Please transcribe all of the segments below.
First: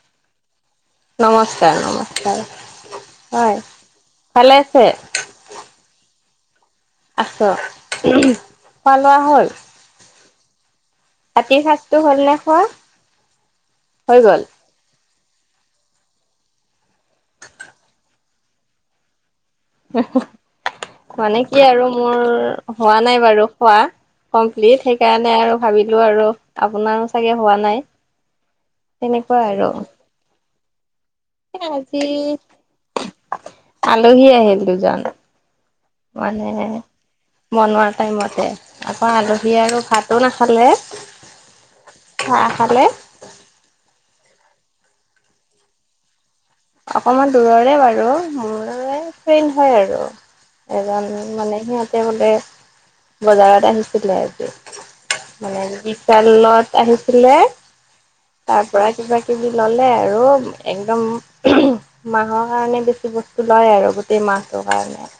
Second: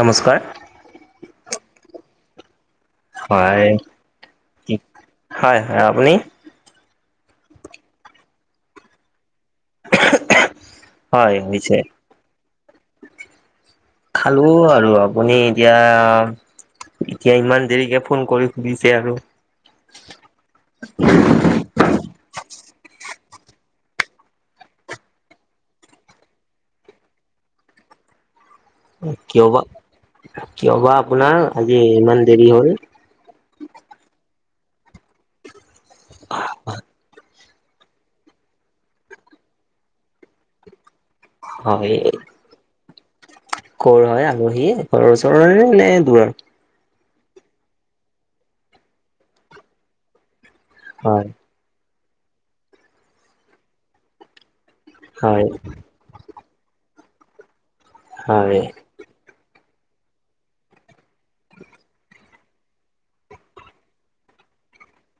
নমস্কাৰ। নমস্কাৰ, নমস্কাৰ। হয় ভালে কি আছে হয়, হয় আপুনি। আছো খোৱা, লোৱা হ'ল। হয়, ৰাতিৰ শনিছে সাজটো হ'ল নে খোৱা হৈ গ'ল খালো আৰু। আপুনি এতিয়া এতিয়া ইমান দেৰিকে ফোন কৰি সুধিছে আৰু। মানে কি আৰু মোৰ হোৱা নাই বাৰু খোৱা। কমপ্লিট সেইকাৰণে আৰু ভাবিলো আৰু আপোনাৰো চাগে হোৱা নাই। তেনেকুৱা কিয় বা আৰু। কিয় বা আপোনাৰ আজি ইমান দেৰি হ'ল। আলহী আহিল দুজন মানে। বনোৱাৰ টাইমতে আকৌ আলহী আৰু ভাতো নাখালে। হয়। চাহ খালে? কৰ হয় আলহী ঘৰৰ ওচৰৰে নে দূৰৰ? অকমান দূৰৰে বাৰু মোৰ ফ্ৰেন হয় আৰু এজন হয় মানে সিহতে বোলে বজাৰত আহিছিলে আজি হয় মানে। আহিছিলে হয়। তাৰ পৰা। কিবাকিবি ল'লে আৰু একদম। মাহৰ কাৰণে বেছি বস্তু লয় আৰু গোটেই মাহটোৰ কাৰণে।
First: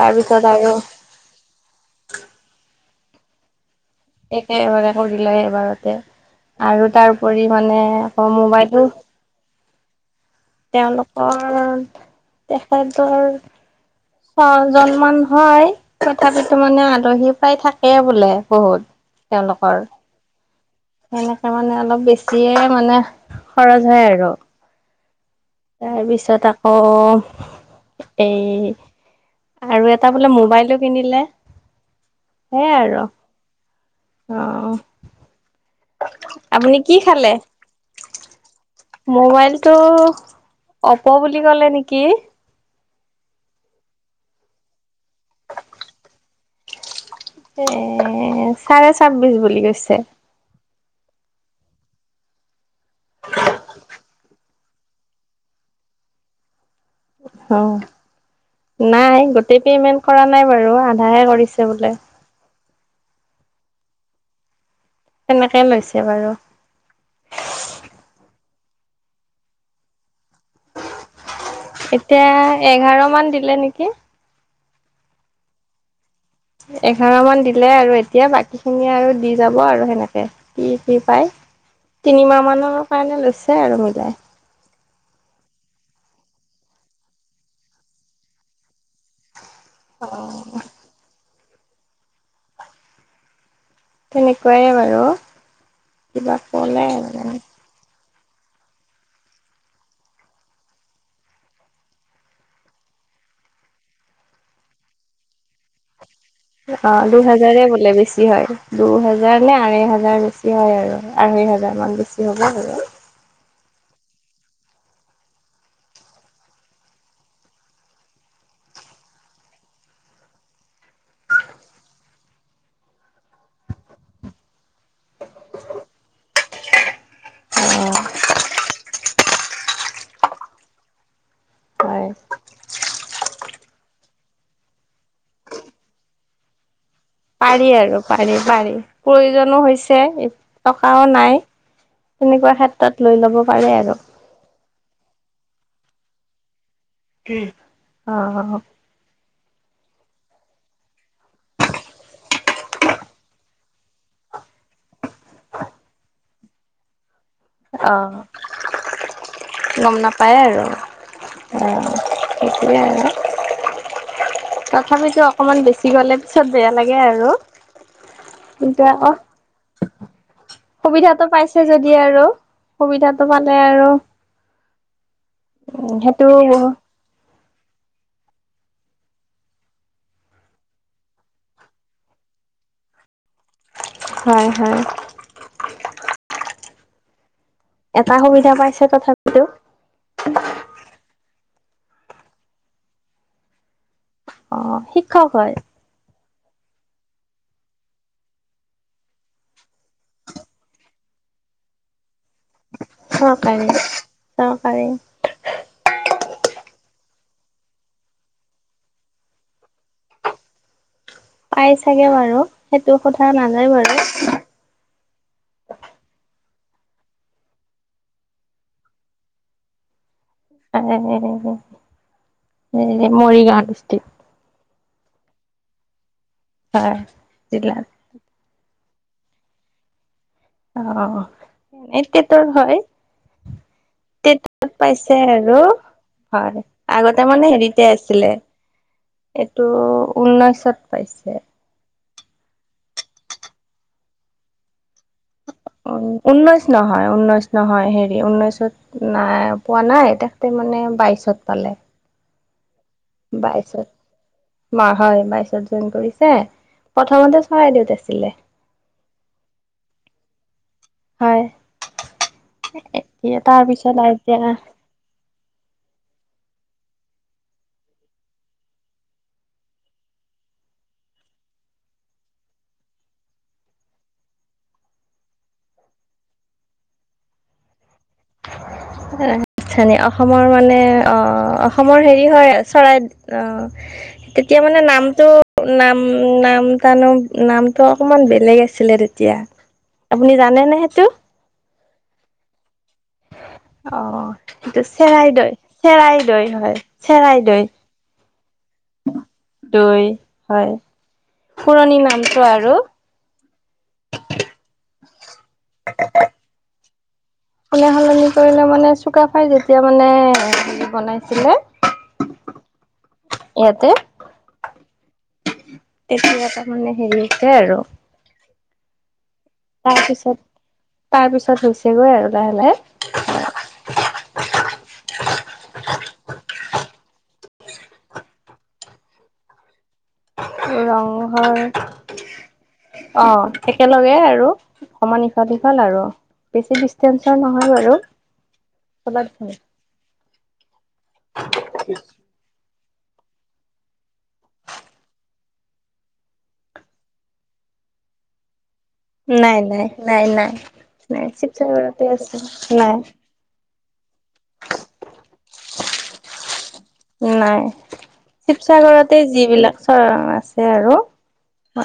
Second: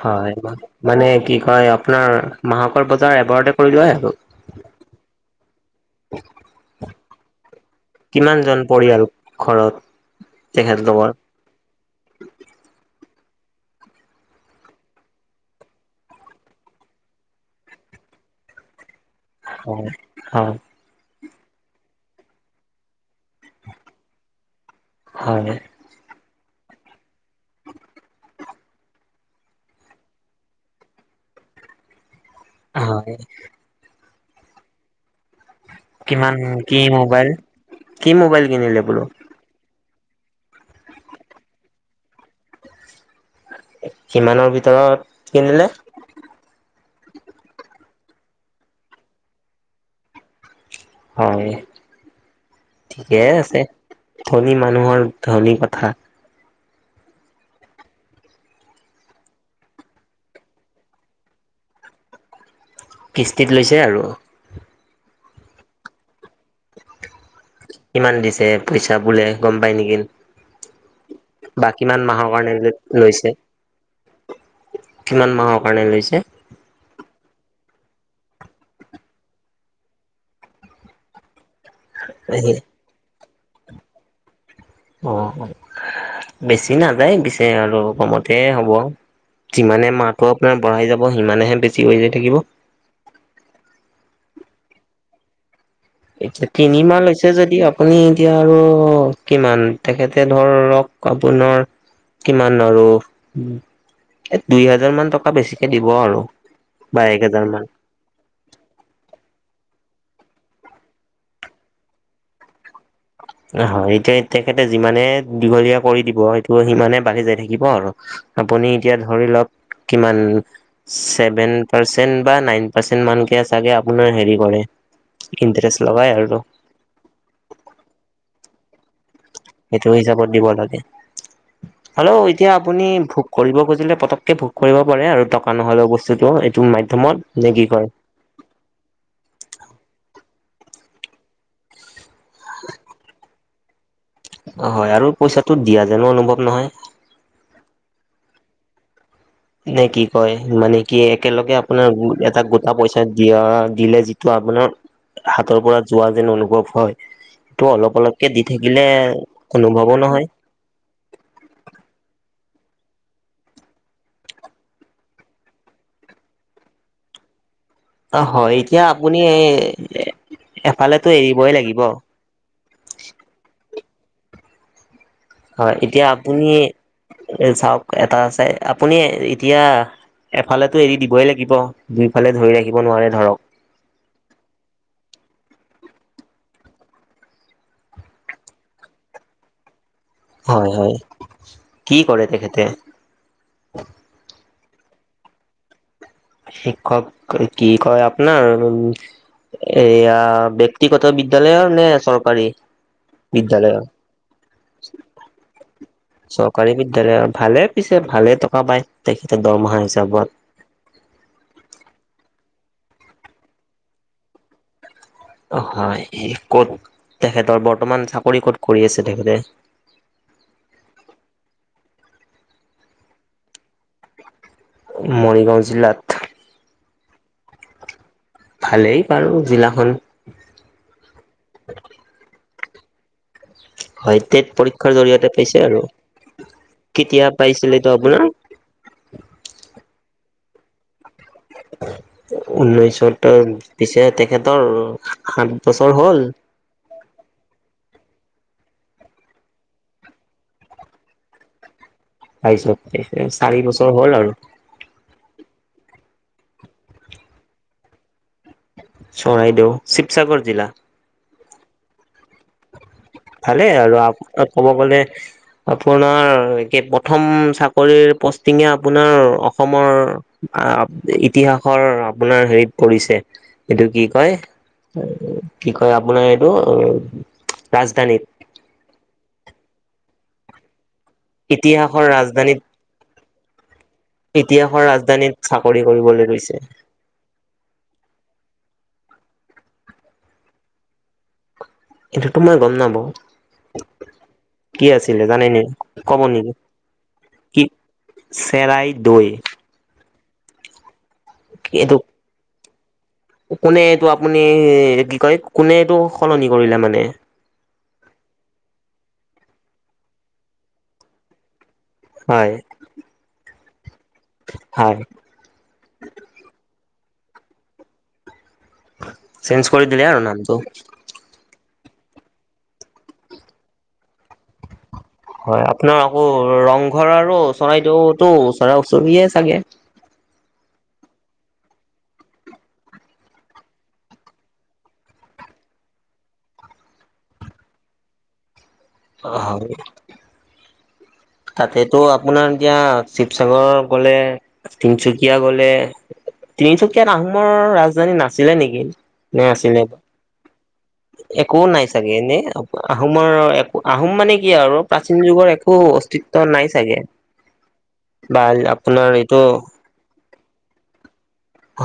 হয় আৰু মানে কি কয় আপোনাৰ মাহকৰৰ বজাৰ এবাৰতে কৰি লই আৰু। একেবে কৰিলেয় এবাৰতে আৰু তাৰপৰি মানে আকৌ কিমানজন মোবাইলটো পৰিয়াল ঘৰত? তেখেতলোকৰ? তেওঁলোকৰ তেখেতৰ অ, জন্মান হয়। তথাপিত মানে আলহী প্ৰায় থাকেই বোলে বহুত। হয়, হয়। সেনেকাে মানে অলপ বেছিয়ে মানে খৰচ হয় আৰু। হয়। তাৰ পিছত আকৌ এ, আৰু এটা বোলে মোবাইলো কিনিলে। সেইয়ে আৰু হয় অ'। কিমান আপুনি কি মোবাইল খালে কি মোবাইল কিনিলে বোলো। টো অপ বুলি ক'লে নেকি। কিমানৰ ভিতৰত কিনিলে? এ, চাৰে ছাব্বিশ বুলি কৈছে। হয় ঠিকে আছে ধনী মানুহৰ ধনী কথা। অ, নাই গোটেই পেমেন্ট কৰা নাই বাৰু আধাহে কৰিছে বোলে। কিস্তিত লৈছে আৰু। তেনেকে লৈছে বাৰু। কিমান দিছে পইচা বোলে গম পায় নেকি। বা কিমান মাহৰ এতিয়া কাৰণে এঘাৰ লৈছে মান দিলে নেকি। কিমান মাহৰ কাৰণে লৈছে। এঘাৰ মান দিলে আৰু এতিয়া বাকী খিনি আৰু দি যাব আৰু সেনেকে। কি, কি পাই তিনিমাহ মানৰ কাৰণে লৈছে আৰু মিলাই। অ', অ', বেছি নাযায় পিছে আৰু কমতে হ'ব। যিমানে অ মাহটো আপোনাৰ বঢ়াই যাব সিমানেহে বেছি হৈ যায় থাকিব। তেনেকুৱায়ে বাৰু। কিবা এতিয়া তিনি ক'লে মাহ হৈছে মানে যদি আপুনি এতিয়া আৰু কিমান তেখেতে ধৰক আপোনাৰ কিমান আৰু এ, দুই হাজাৰ মান টকা বেছিকে দিব আৰু। অ, বা এক হাজাৰ দুহাজাৰে মান বোলে বেছি হয়। দু হেজাৰ নে আঢ়ৈ হোজাৰ বেছি হয় আৰু আঢ়ৈ হোজাৰ মান বেছি হ'ব বাৰু। হয় এতিয়া তেখেতে যিমানে দীঘলীয়া কৰি দিব সেইটো সিমানে বাঢ়ি যাই থাকিব আৰু। আপুনি এতিয়া ধৰি লওক কিমান চেভেন পাৰ্চেন বা নাইন পাৰ্চেন মান কে চাগে আপোনাৰ হেৰি কৰে। ইণ্ট্ৰেষ্ট লগই আৰু। উম। সেইটো হিচাপত দিব লাগে। অ'। হলেও এতিয়া আপুনি ভোগ কৰিব খুজিলে পটককৈ ভোগ কৰিব পাৰে আৰু টকা নহ'লেও বস্তুটো এইটো মাধ্যমত। নে কি পাৰি কয় আৰু পাৰি, পাৰি প্ৰয়োজনো হৈছে টকাও নাই। তেনেকুৱা ক্ষেত্ৰত লৈ ল'ব পাৰে আৰু। অ, হয় আৰু পইচাটো দিয়া যেনো অনুভৱ নহয়। অ'। নে কি কয় মানে কি একেলগে আপোনাৰ এটা গোটা পইচা দিয়া দিলে। ত, আপোনাৰ হাতৰ পৰা যোৱা যেন অনুভৱ হয়। এইটো অ অলপ, অলপকে দি থাকিলে অনুভৱো গম নহয়। নাপায় আৰু অ, এতিয়া তথাপিতো অকমান বেছি গলে পিছত বেয়া লাগে আৰু। অ, হয় এতিয়া আপুনি এ সুবিধাতটো পাইছে যদি আৰু সুবিধাতটো পালে আৰু হয় উম, এতিয়া সেইটো আপুনি চাওক এটা আ চ আপুনি এতিয়া এফালেতো এৰি দিবই লাগিব দুইফালে ধৰি ৰাখিব নোৱাৰে ধৰক হয় হয় এটা সুবিধা পাইছে তথাপি হয় হয় কি কৰে তেখেতে শিক্ষক হয় শিক্ষক কি কয় আপোনাৰ এয়া ব্যক্তিগত বিদ্যয়ালয়ৰ নে চৰকাৰী চৰকাৰী বিদ্যালয়ৰ চৰকাৰী চৰকাৰী বিদ্যালয়ৰ ভালে পিছে ভালে টকা পায় তেখেতে দৰমহা হিচাপত পাই চাগে বাৰু সেইটো সোধা নাযায় বাৰু অ' হয় ক'ত তেখেতৰ বৰ্তমান চাকৰি ক'ত কৰি আছে তেখেতে মৰিগাঁও দিচতিক মৰিগাঁও জিলাত হয় ভালেই বাৰু জিলাখন অ' টেটৰ হয় হয় তেত টেটত পৰীক্ষাৰ পাইছে জৰিয়তে পাইছে আৰু হয় আগতে কেতিয়া মানে পাইছিল হেৰিতে এইটো আপোনাৰ আছিলে এইটো ঊনৈশত পাইছে উনৈশতৰ পিছে তেখেতৰ সাত বছৰ হ'ল ঊনৈছ নহয় ঊনৈছ নহয় হেৰি ঊনৈছত নাই পোৱা নাই তেখেতে মানে বাইশত পালে তাৰপিছত চাৰি বাইশত বছৰ হ'ল আৰু হয় বাইছত জইন কৰিছে প্ৰথমতে চৰাইদেউত আছিলে চৰাইদেউ শিৱসাগৰ জিলা হয়। একে ভালে আৰু ক'ব গ'লে আপোনাৰ এই প্ৰথম চাকৰিৰ পষ্টিঙে আপোনাৰ অসমৰ ইতিহাসৰ আপোনাৰ হেৰিত পৰিছে এইটো কি কয় কি কয় আপোনাৰ এইটো ৰাজধানীত অসমৰ মানে অ' ইতিহাসৰ অসমৰ হেৰি হয় ৰাজধানীত চৰাই অ' তেতিয়া মানে ইতিহাসৰ নামটো ৰাজধানীত চাকৰি নাম কৰিবলৈ গৈছে নাম নামটো অকমান বেলেগ আছিলে তেতিয়া আপুনি জানে নে সেইটো এইটোমই গম নাপাওঁ অ' কি আছিলে চেৰাই জানে দৈ নি ক'ব চেৰাই দৈ নেকি হয় চেৰাই কি দৈ চেৰাই দৈ দৈ হয় এইটো পুৰণি নামতো আৰু কোনে এইটো আপুনি কি কয় কোনে এইটো সলনি কৰিলে মানে কোনে সলনি কৰিলে মানে চুকাফাই যেতিয়া মানে বনাইছিলে হয়। ইয়াতে হয়। তেতিয়া তাৰ মানে হেৰি হৈছে আৰু চেন্স কৰি দিলে আৰু আৰু তাৰপিছত নামতো তাৰ পিছত হৈছেগৈ আৰু লাহে লাহে হয় আপোনাৰ আকৌ ৰংঘৰ আৰু চৰাইদেউতো ওচৰা ওচৰিয়ে চাগে ৰংঘৰ অ' একেলগে আৰু সমান ইফাল সিফাল আৰু, বেছি ডিষ্টেনচৰ নহয় বাৰু। অ' হয়। তাতেতো আপোনাৰ এতিয়া শিৱসাগৰ গলে তিনিচুকীয়া গলে, তিনিচুকীয়াত আহোমৰ ৰাজধানী নাছিলে নেকি? নে নাই আছিলে, নাই নাই নাই নাই একো নাই শিৱসাগৰতে চাগে আছে এনে নাই আহোমৰ আহোম মানে কি আৰু প্ৰাচীন যুগত একো অস্তিত্ব নাই চাগে, নাই বা আপোনাৰ এইটো চব আছে আৰু।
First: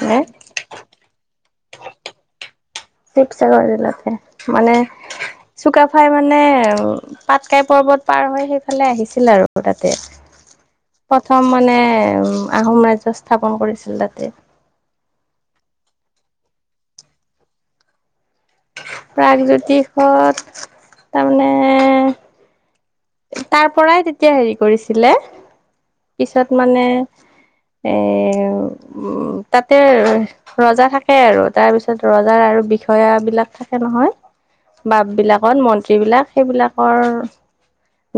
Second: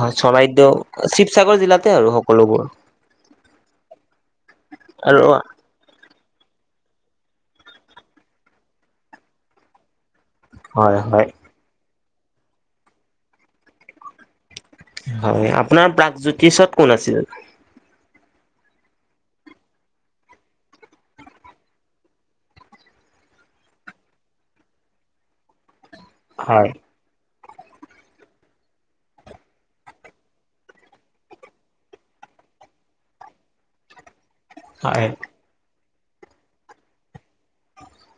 হয় চৰাইদেউ শিৱসাগৰ জিলাতে আৰু সকলোবোৰ। শিৱসাগৰ জিলাতে মানে আৰু চুকাফাই মানে পাটকাই পৰ্বত পাৰ হয় সেইফালে আহিছিল আৰু তাতে। হয় হয় প্ৰথম মানে উম আহোম ৰাজ্য স্থাপন কৰিছিল তাতে। হয়, আপোনাৰ প্ৰাগজ্যোতিষত কোন আছিল। প্ৰাগজ্যোতিষত, তাৰমানে তাৰ পৰাই তেতিয়া হেৰি কৰিছিলে, পিছত হয় মানে এ উম তাতে ৰজা থাকে আৰু তাৰপিছত ৰজাৰ আৰু বিষয়া বিলাক থাকে নহয়। হয় বাপ বিলাকত মন্ত্ৰী বিলাক সেইবিলাকৰ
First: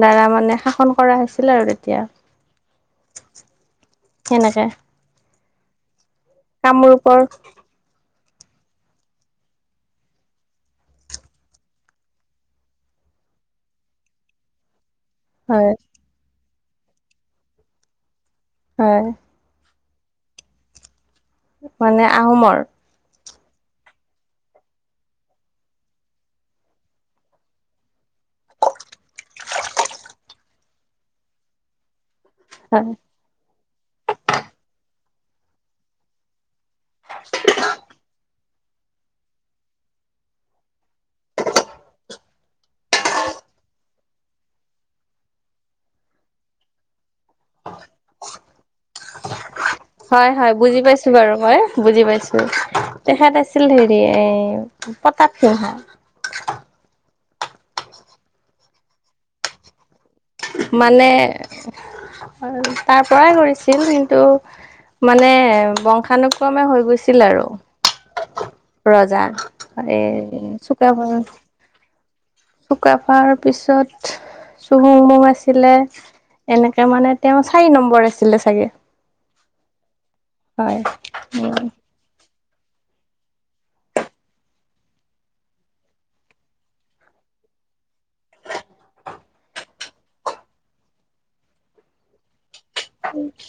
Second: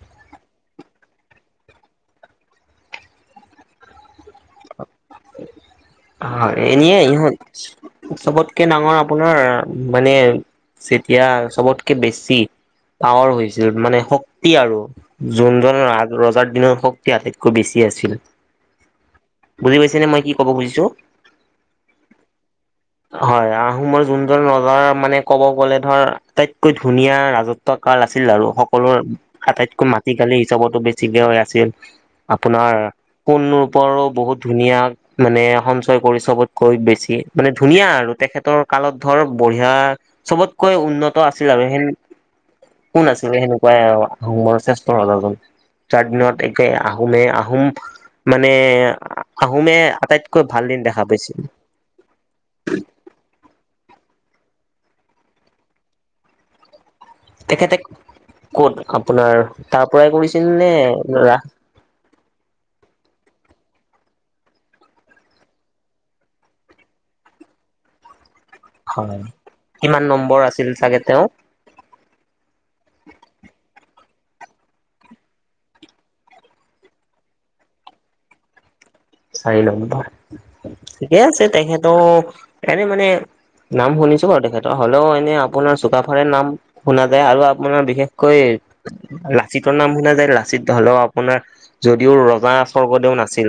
দ্বাৰা মানে শাসন কৰা হৈছিল আৰু তেতিয়া। সেনেকে হয় এনেই। কামৰূপৰ চবতকে ডাঙৰ আপোনাৰ মানে যেতিয়া চবতকে বেছি পাৱাৰ হৈছিল মানে, শক্তি আৰু। যোন হয় ৰজাৰ দিনৰ শক্তি আটাইতকৈ বেছি আছিল। হয়। বুজি পাইছে নে মই কি কব খুজিছো। মানে আহোমৰ? হয় আহোমৰ যোনজন ৰজাৰ মানে ক'ব গ'লে ধৰ আটাইতকৈ ধুনীয়া ৰাজত্ব ৰাজত্ব আছিল আৰু সকলোৰে আটাইতকৈ মাটিকালি হিচাপতো বেছিকে হৈ আছিল। আপোনাৰ, হয় কোন নো পৰো বহুত ধুনীয়া মানে সঞ্চয় কৰিছে। কৈ বেছি মানে ধুনীয়া আৰু তেখেতৰ কালত ধৰ বঢ়িয়া চবতকৈ উন্নত আছিল আৰু তেনেকুৱা। কোন আছিলে সেনেকুৱাই আহোমৰ শ্ৰেষ্ঠ ৰজাজন। তাৰ দিনত একে, আহোমে আহোম মানে আহোমে হয় আটাইতকৈ হয় ভাল দিন বুজি দেখা পাইছো বাৰু পাইছিল। মই বুজি পাইছো তেখেত আছিল হেৰি এই, প্ৰতাপ সিংহা। তেখেতে, ক'ত আপোনাৰ তাৰ পৰাই কৰিছে। মানে, তাৰ পৰাই কৰিছিল কিন্তু মানে বংশানুক্ৰমে হৈ গৈছিল আৰু। ৰজা হয় কিমান নম্বৰ আছিল চাগে চুকাফাই তেওঁ শুকৰাফাৰ পিছত চুমুংমুং আছিলে, এনেকে মানে তেওঁ চাৰি নম্বৰ আছিলে চাগে। চাৰি নম্বৰ, হয় ঠিকে আছে উম তেখেতৰ, এনে মানে নাম শুনিছো বাৰু তেখেতৰ হ'লেও এনে আপোনাৰ চুকাফাৰ নাম। শুনা যায় আৰু আপোনাৰ বিশেষকৈ লাচিতৰ নাম শুনা যায় লাচিত হলেও আপোনাৰ যদিও ৰজা স্বৰ্গদেউ নাছিল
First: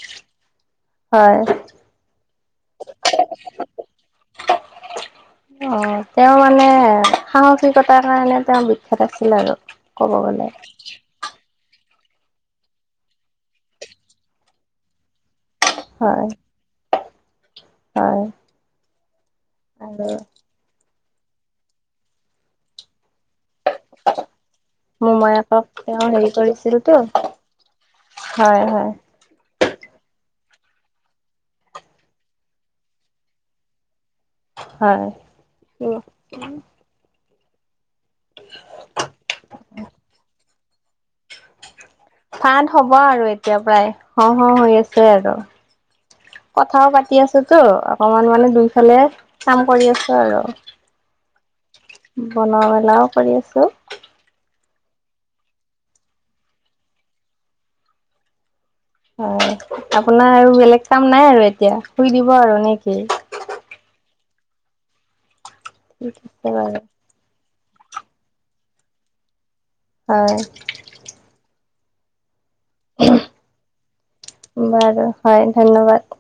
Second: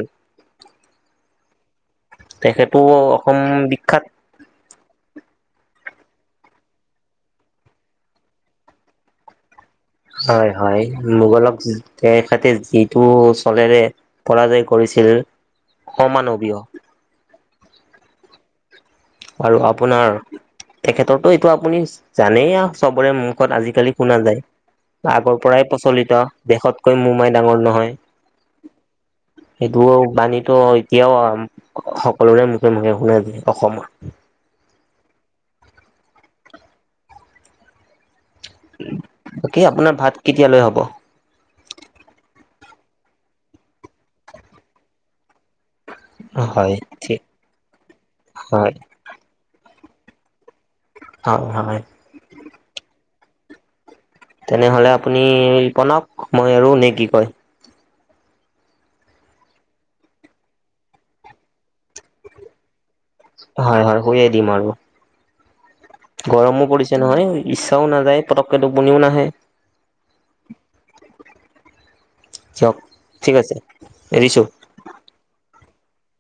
হয়। তেখেতো অসম বিখ্যাত। হয়। অ' তেওঁ মানে সাহসিকতাৰ কাৰণে তেওঁ বিখ্যাত আছিল আৰু। ক'ব গ'লে হয় হয়, মোগলক তেখেতে যিটো চলেৰে পৰাজয় কৰিছিল, হয় অমানবীয়। হয়। আৰু আপোনাৰ, তেখেতৰো এইটো আপুনি জানেই চবৰে মুখত আজি- কালি শুনা যায়। আগৰ মোমায়েকক পৰাই তেওঁ প্ৰচলিত, হেৰি কৰিছিলতো দেশতকৈ মোমাই ডাঙৰ নহয়। হয় হয় সেইটো বাণীতো এতিয়াও সকলোৰে মুখে মুখে শুনা যায়, অসমৰ। হয়, উম্। বাকী, আপোনাৰ ভাত কেতিয়ালৈ হ'ব! ভাত হ'ব আৰু এতিয়া প্ৰায়, হঁও হঁও হৈ আছে! আৰু, হয় কথাও পাতি ঠিক আছোঁ তো, অকমান মানে হয় দুইফালে কাম কৰি আছো! আৰু হয়, হয়। বনোৱা মেলাও কৰি আছোঁ! তেনেহ'লে আপুনি বনাওঁক! মই আৰু নে কি কয়, হয়, আপোনাৰ আৰু বেলেগ কাম নাই আৰু এতিয়া, শুই দিব আৰু নে কি? হয় হয়, শুইয়ে দিম আৰু। ঠিক আছে গৰমো বাৰু পৰিছে নহয়, ইচ্ছাও নাযায়, পতককে টোপনিও নাহে! হয়। চব, বাৰু হয়, ধন্যবাদ!